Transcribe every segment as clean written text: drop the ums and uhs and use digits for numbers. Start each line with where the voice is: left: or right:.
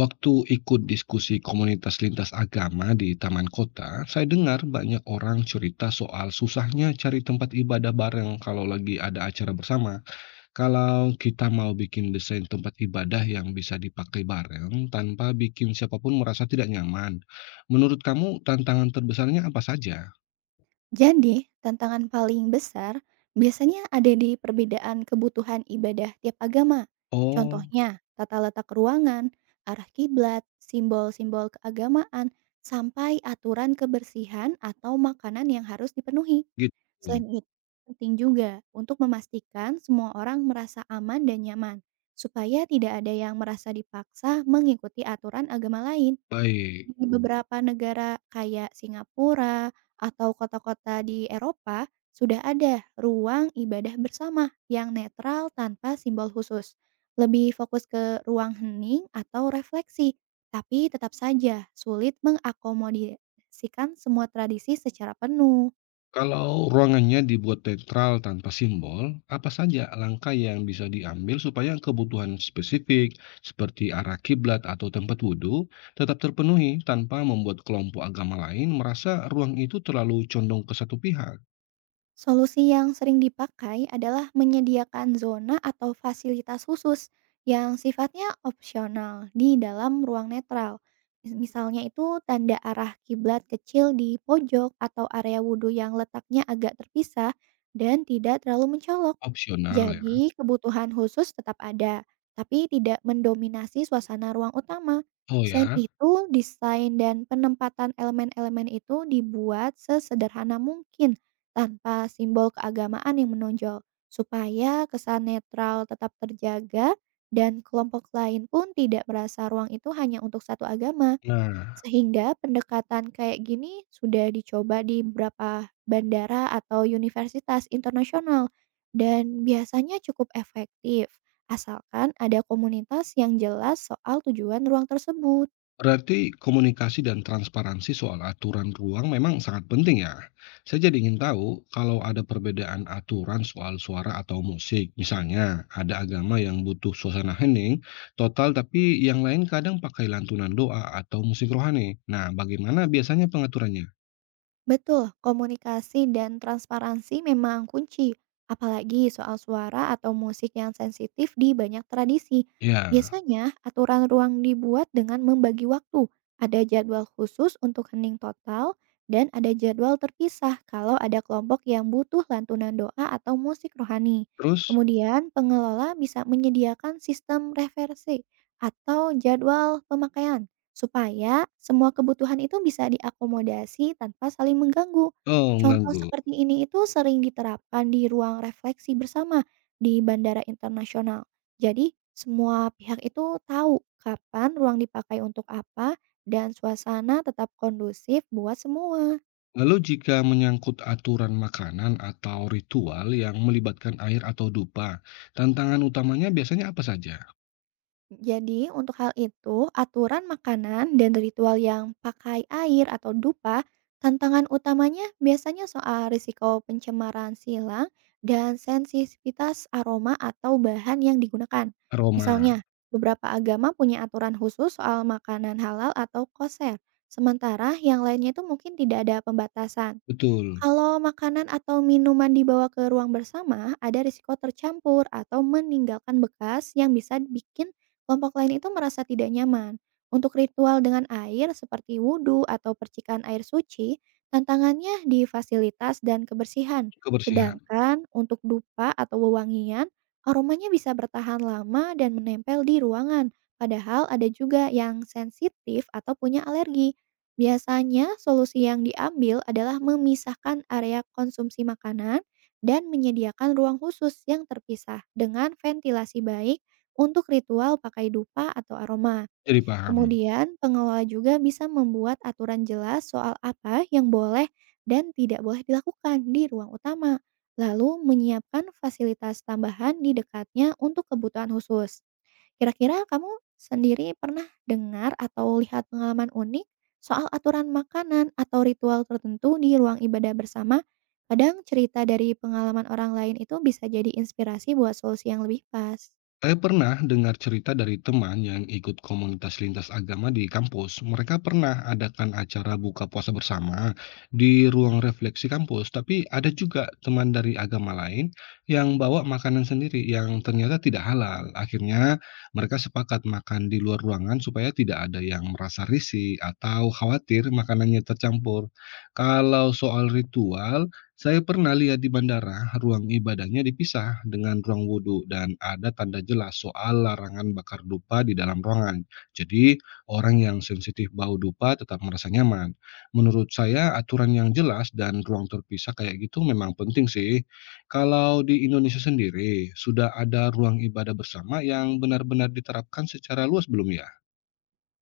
left: Waktu ikut diskusi komunitas lintas agama di taman kota, saya dengar banyak orang cerita soal susahnya cari tempat ibadah bareng kalau lagi ada acara bersama. Kalau kita mau bikin desain tempat ibadah yang bisa dipakai bareng tanpa bikin siapapun merasa tidak nyaman, menurut kamu tantangan terbesarnya apa saja?
right: Jadi, tantangan paling besar biasanya ada di perbedaan kebutuhan ibadah tiap agama.
left: Oh,
right: Contohnya, tata letak ruangan, arah kiblat, simbol-simbol keagamaan, sampai aturan kebersihan atau makanan yang harus dipenuhi. Selain
left: gitu.
right: itu, penting juga untuk memastikan semua orang merasa aman dan nyaman, supaya tidak ada yang merasa dipaksa mengikuti aturan agama lain.
left: Baik.
right: Di beberapa negara kayak Singapura atau kota-kota di Eropa, sudah ada ruang ibadah bersama yang netral tanpa simbol khusus. Lebih fokus ke ruang hening atau refleksi, tapi tetap saja sulit mengakomodasikan semua tradisi secara penuh.
left: Kalau ruangannya dibuat netral tanpa simbol, apa saja langkah yang bisa diambil supaya kebutuhan spesifik seperti arah kiblat atau tempat wudhu tetap terpenuhi tanpa membuat kelompok agama lain merasa ruang itu terlalu condong ke satu pihak?
right: Solusi yang sering dipakai adalah menyediakan zona atau fasilitas khusus yang sifatnya opsional di dalam ruang netral. Misalnya itu tanda arah kiblat kecil di pojok atau area wudhu yang letaknya agak terpisah dan tidak terlalu mencolok.
left: Opsional ya.
right: Jadi, kebutuhan khusus tetap ada, tapi tidak mendominasi suasana ruang utama.
left: Oh
right: Selain
left: ya.
right: itu, desain dan penempatan elemen-elemen itu dibuat sesederhana mungkin tanpa simbol keagamaan yang menonjol, supaya kesan netral tetap terjaga dan kelompok lain pun tidak merasa ruang itu hanya untuk satu agama.
left: Nah,
right: Sehingga pendekatan kayak gini sudah dicoba di beberapa bandara atau universitas internasional dan biasanya cukup efektif, asalkan ada komunitas yang jelas soal tujuan ruang tersebut.
left: berarti komunikasi dan transparansi soal aturan ruang memang sangat penting ya. Saya jadi ingin tahu kalau ada perbedaan aturan soal suara atau musik. Misalnya, ada agama yang butuh suasana hening total tapi yang lain kadang pakai lantunan doa atau musik rohani. Nah, bagaimana biasanya pengaturannya?
right: Betul, komunikasi dan transparansi memang kunci, apalagi soal suara atau musik yang sensitif di banyak tradisi.
left: Ya,
right: Biasanya, aturan ruang dibuat dengan membagi waktu. Ada jadwal khusus untuk hening total dan ada jadwal terpisah kalau ada kelompok yang butuh lantunan doa atau musik rohani.
left: terus,
right: Kemudian, pengelola bisa menyediakan sistem reversi atau jadwal pemakaian supaya semua kebutuhan itu bisa diakomodasi tanpa saling mengganggu.
left: oh,
right: Contoh
left: mengganggu.
right: seperti ini itu sering diterapkan di ruang refleksi bersama di bandara internasional. Jadi, semua pihak itu tahu kapan ruang dipakai untuk apa dan suasana tetap kondusif buat semua.
left: Lalu jika menyangkut aturan makanan atau ritual yang melibatkan air atau dupa, tantangan utamanya biasanya apa saja?
right: Jadi, untuk hal itu, aturan makanan dan ritual yang pakai air atau dupa, tantangan utamanya biasanya soal risiko pencemaran silang dan sensitivitas aroma atau bahan yang digunakan.
left: Aroma,
right: Misalnya, beberapa agama punya aturan khusus soal makanan halal atau koser, sementara yang lainnya itu mungkin tidak ada pembatasan.
left: betul,
right: Kalau makanan atau minuman dibawa ke ruang bersama, ada risiko tercampur atau meninggalkan bekas yang bisa bikin kelompok lain itu merasa tidak nyaman. Untuk ritual dengan air seperti wudhu atau percikan air suci, tantangannya di fasilitas dan kebersihan.
left: kebersihan.
right: Sedangkan untuk dupa atau wewangian, aromanya bisa bertahan lama dan menempel di ruangan. Padahal ada juga yang sensitif atau punya alergi. Biasanya solusi yang diambil adalah memisahkan area konsumsi makanan dan menyediakan ruang khusus yang terpisah dengan ventilasi baik untuk ritual pakai dupa atau aroma.
left: Jadi paham.
right: Kemudian, pengelola juga bisa membuat aturan jelas soal apa yang boleh dan tidak boleh dilakukan di ruang utama, lalu menyiapkan fasilitas tambahan di dekatnya untuk kebutuhan khusus. Kira-kira kamu sendiri pernah dengar atau lihat pengalaman unik soal aturan makanan atau ritual tertentu di ruang ibadah bersama? Kadang cerita dari pengalaman orang lain itu bisa jadi inspirasi buat solusi yang lebih pas.
left: Saya pernah dengar cerita dari teman yang ikut komunitas lintas agama di kampus. Mereka pernah adakan acara buka puasa bersama di ruang refleksi kampus, tapi ada juga teman dari agama lain yang bawa makanan sendiri yang ternyata tidak halal. Akhirnya mereka sepakat makan di luar ruangan supaya tidak ada yang merasa risih atau khawatir makanannya tercampur. Kalau soal ritual, saya pernah lihat di bandara, ruang ibadahnya dipisah dengan ruang wudhu dan ada tanda jelas soal larangan bakar dupa di dalam ruangan. Jadi, orang yang sensitif bau dupa tetap merasa nyaman. Menurut saya, aturan yang jelas dan ruang terpisah kayak gitu memang penting sih. Kalau di Indonesia sendiri, sudah ada ruang ibadah bersama yang benar-benar diterapkan secara luas belum ya?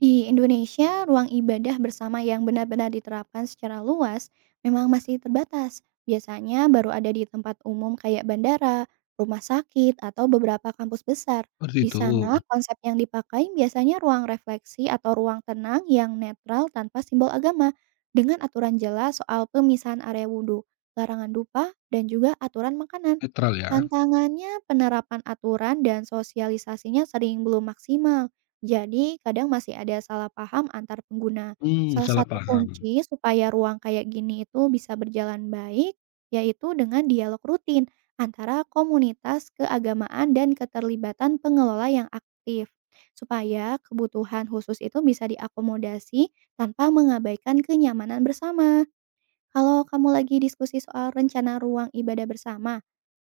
right: Di Indonesia, ruang ibadah bersama yang benar-benar diterapkan secara luas memang masih terbatas. Biasanya baru ada di tempat umum kayak bandara, rumah sakit, atau beberapa kampus besar.
left: Seperti
right: Di
left: itu,
right: sana, konsep yang dipakai biasanya ruang refleksi atau ruang tenang yang netral tanpa simbol agama, dengan aturan jelas soal pemisahan area wudhu, larangan dupa, dan juga aturan makanan.
left: netral ya.
right: Tantangannya, penerapan aturan dan sosialisasinya sering belum maksimal. Jadi, kadang masih ada salah paham antar pengguna.
left: Hmm,
right: Salah
left: salah
right: satu
left: paham.
right: kunci supaya ruang kayak gini itu bisa berjalan baik, yaitu dengan dialog rutin antara komunitas keagamaan dan keterlibatan pengelola yang aktif, supaya kebutuhan khusus itu bisa diakomodasi tanpa mengabaikan kenyamanan bersama. Kalau kamu lagi diskusi soal rencana ruang ibadah bersama,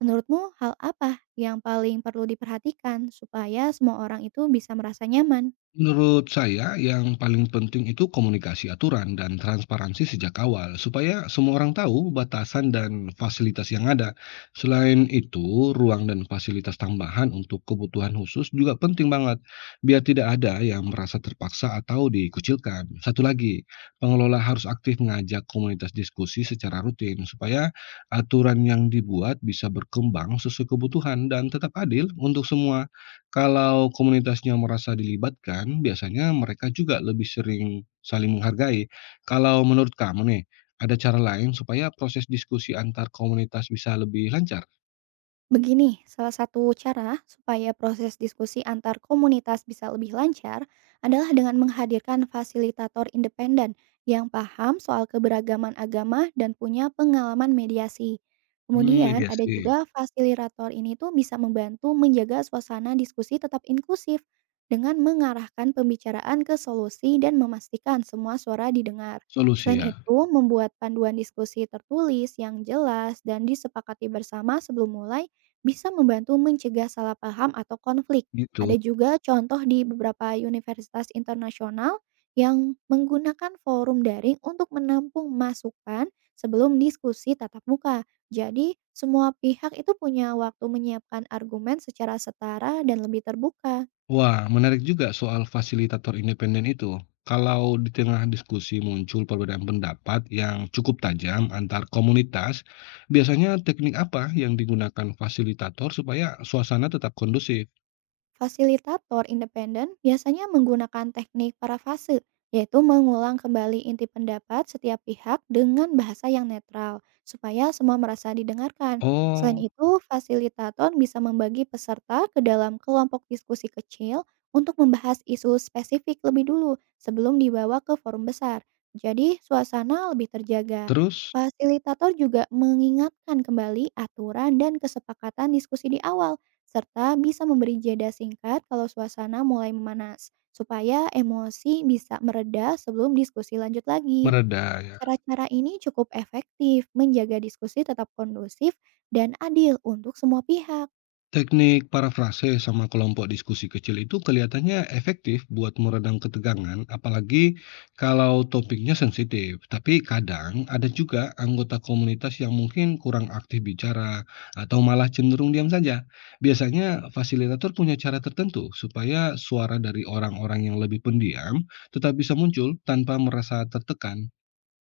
right: menurutmu hal apa yang paling perlu diperhatikan supaya semua orang itu bisa merasa nyaman?
left: Menurut saya, yang paling penting itu komunikasi aturan dan transparansi sejak awal, supaya semua orang tahu batasan dan fasilitas yang ada. Selain itu, ruang dan fasilitas tambahan untuk kebutuhan khusus juga penting banget, biar tidak ada yang merasa terpaksa atau dikucilkan. Satu lagi, pengelola harus aktif mengajak komunitas diskusi secara rutin, supaya aturan yang dibuat bisa berkembang sesuai kebutuhan dan tetap adil untuk semua. Kalau komunitasnya merasa dilibatkan, biasanya mereka juga lebih sering saling menghargai. Kalau menurut kamu nih, ada cara lain supaya proses diskusi antar komunitas bisa lebih lancar?
right: Begini, salah satu cara supaya proses diskusi antar komunitas bisa lebih lancar adalah dengan menghadirkan fasilitator independen yang paham soal keberagaman agama dan punya pengalaman mediasi.
left: Hmm,
right: Kemudian ada
left: mediasi.
right: juga fasilitator ini tuh bisa membantu menjaga suasana diskusi tetap inklusif dengan mengarahkan pembicaraan ke solusi dan memastikan semua suara didengar.
left: Solusi
right: Selain
left: ya.
right: itu, membuat panduan diskusi tertulis yang jelas dan disepakati bersama sebelum mulai bisa membantu mencegah salah paham atau konflik.
left: Gitu.
right: Ada juga contoh di beberapa universitas internasional yang menggunakan forum daring untuk menampung masukan sebelum diskusi tatap muka. Jadi, semua pihak itu punya waktu menyiapkan argumen secara setara dan lebih terbuka.
left: Wah, menarik juga soal fasilitator independen itu. Kalau di tengah diskusi muncul perbedaan pendapat yang cukup tajam antar komunitas, biasanya teknik apa yang digunakan fasilitator supaya suasana tetap kondusif?
right: Fasilitator independen biasanya menggunakan teknik parafase, yaitu mengulang kembali inti pendapat setiap pihak dengan bahasa yang netral, supaya semua merasa didengarkan. Selain
left: Oh,
right: itu, fasilitator bisa membagi peserta ke dalam kelompok diskusi kecil untuk membahas isu spesifik lebih dulu sebelum dibawa ke forum besar. Jadi, suasana lebih terjaga.
left: terus?
right: Fasilitator juga mengingatkan kembali aturan dan kesepakatan diskusi di awal serta bisa memberi jeda singkat kalau suasana mulai memanas, supaya emosi bisa mereda sebelum diskusi lanjut lagi.
left: Mereda ya.
right: Cara-cara ini cukup efektif menjaga diskusi tetap kondusif dan adil untuk semua pihak.
left: Teknik parafrase sama kelompok diskusi kecil itu kelihatannya efektif buat meredam ketegangan, apalagi kalau topiknya sensitif. Tapi kadang ada juga anggota komunitas yang mungkin kurang aktif bicara atau malah cenderung diam saja. Biasanya fasilitator punya cara tertentu supaya suara dari orang-orang yang lebih pendiam tetap bisa muncul tanpa merasa tertekan.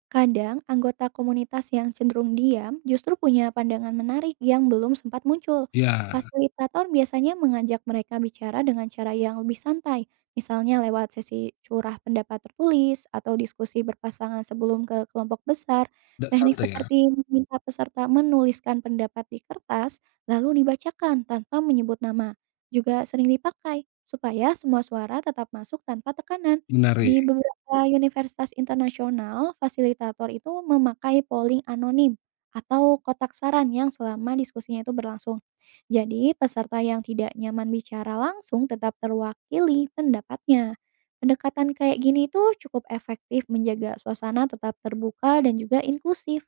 right: Kadang anggota komunitas yang cenderung diam justru punya pandangan menarik yang belum sempat muncul.
left: Ya,
right: Fasilitator biasanya mengajak mereka bicara dengan cara yang lebih santai, misalnya lewat sesi curah pendapat tertulis atau diskusi berpasangan sebelum ke kelompok besar. Teknik
left: santai ya.
right: seperti meminta peserta menuliskan pendapat di kertas lalu dibacakan tanpa menyebut nama juga sering dipakai supaya semua suara tetap masuk tanpa tekanan.
left: Menarik.
right: Di beberapa universitas internasional, fasilitator itu memakai polling anonim atau kotak saran yang selama diskusinya itu berlangsung. Jadi, peserta yang tidak nyaman bicara langsung tetap terwakili pendapatnya. Pendekatan kayak gini tuh cukup efektif menjaga suasana tetap terbuka dan juga inklusif.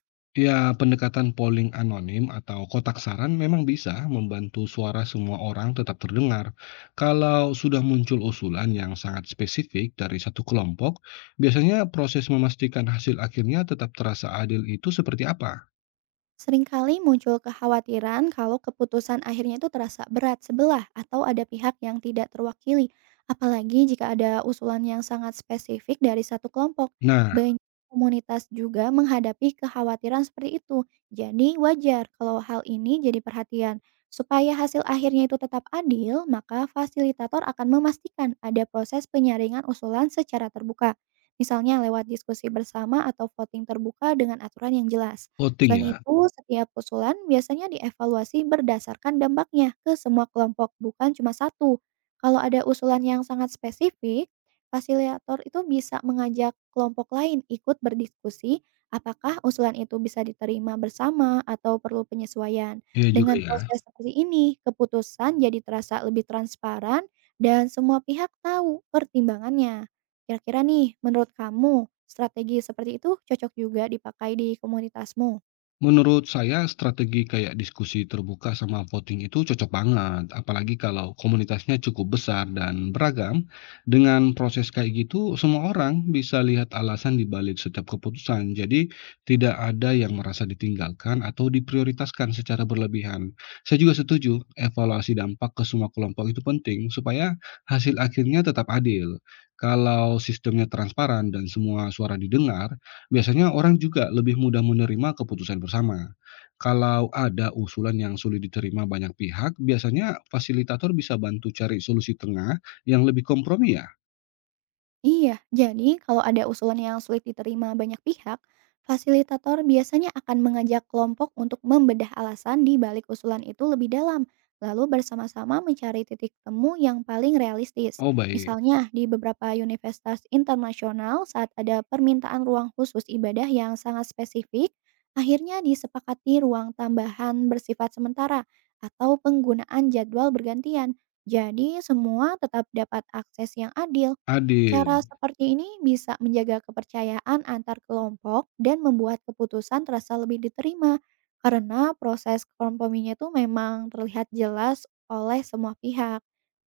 left: Ya, pendekatan polling anonim atau kotak saran memang bisa membantu suara semua orang tetap terdengar. Kalau sudah muncul usulan yang sangat spesifik dari satu kelompok, biasanya proses memastikan hasil akhirnya tetap terasa adil itu seperti apa?
right: Seringkali muncul kekhawatiran kalau keputusan akhirnya itu terasa berat sebelah atau ada pihak yang tidak terwakili, apalagi jika ada usulan yang sangat spesifik dari satu kelompok.
left: Nah,
right: Banyak komunitas juga menghadapi kekhawatiran seperti itu. Jadi wajar kalau hal ini jadi perhatian. Supaya hasil akhirnya itu tetap adil, maka fasilitator akan memastikan ada proses penyaringan usulan secara terbuka. Misalnya lewat diskusi bersama atau voting terbuka dengan aturan yang jelas.
left: voting
right: Selain
left: ya,
right: itu, setiap usulan biasanya dievaluasi berdasarkan dampaknya ke semua kelompok, bukan cuma satu. Kalau ada usulan yang sangat spesifik, fasilitator itu bisa mengajak kelompok lain ikut berdiskusi apakah usulan itu bisa diterima bersama atau perlu penyesuaian.
left: ya juga
right: Dengan
left: ya.
right: proses seperti ini, keputusan jadi terasa lebih transparan dan semua pihak tahu pertimbangannya. Kira-kira nih, menurut kamu, strategi seperti itu cocok juga dipakai di komunitasmu?
left: Menurut saya strategi kayak diskusi terbuka sama voting itu cocok banget, apalagi kalau komunitasnya cukup besar dan beragam. Dengan proses kayak gitu, semua orang bisa lihat alasan di balik setiap keputusan. Jadi, tidak ada yang merasa ditinggalkan atau diprioritaskan secara berlebihan. Saya juga setuju, evaluasi dampak ke semua kelompok itu penting supaya hasil akhirnya tetap adil. Kalau sistemnya transparan dan semua suara didengar, biasanya orang juga lebih mudah menerima keputusan bersama. Kalau ada usulan yang sulit diterima banyak pihak, biasanya fasilitator bisa bantu cari solusi tengah yang lebih kompromi ya?
right: Iya, jadi kalau ada usulan yang sulit diterima banyak pihak, fasilitator biasanya akan mengajak kelompok untuk membedah alasan di balik usulan itu lebih dalam, lalu bersama-sama mencari titik temu yang paling realistis.
left: Oh baik,
right: Misalnya, di beberapa universitas internasional saat ada permintaan ruang khusus ibadah yang sangat spesifik, akhirnya disepakati ruang tambahan bersifat sementara atau penggunaan jadwal bergantian. Jadi, semua tetap dapat akses yang adil. Cara
left: adil.
right: seperti ini bisa menjaga kepercayaan antar kelompok dan membuat keputusan terasa lebih diterima karena proses komprominya itu memang terlihat jelas oleh semua pihak.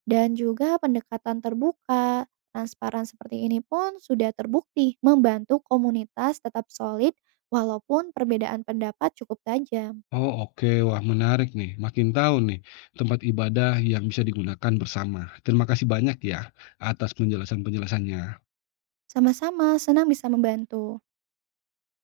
right: Dan juga pendekatan terbuka, transparan seperti ini pun sudah terbukti membantu komunitas tetap solid walaupun perbedaan pendapat cukup tajam.
left: Oh oke, wah menarik nih. Makin tahu nih tempat ibadah yang bisa digunakan bersama. Terima kasih banyak ya atas penjelasan-penjelasannya.
right: Sama-sama senang bisa membantu.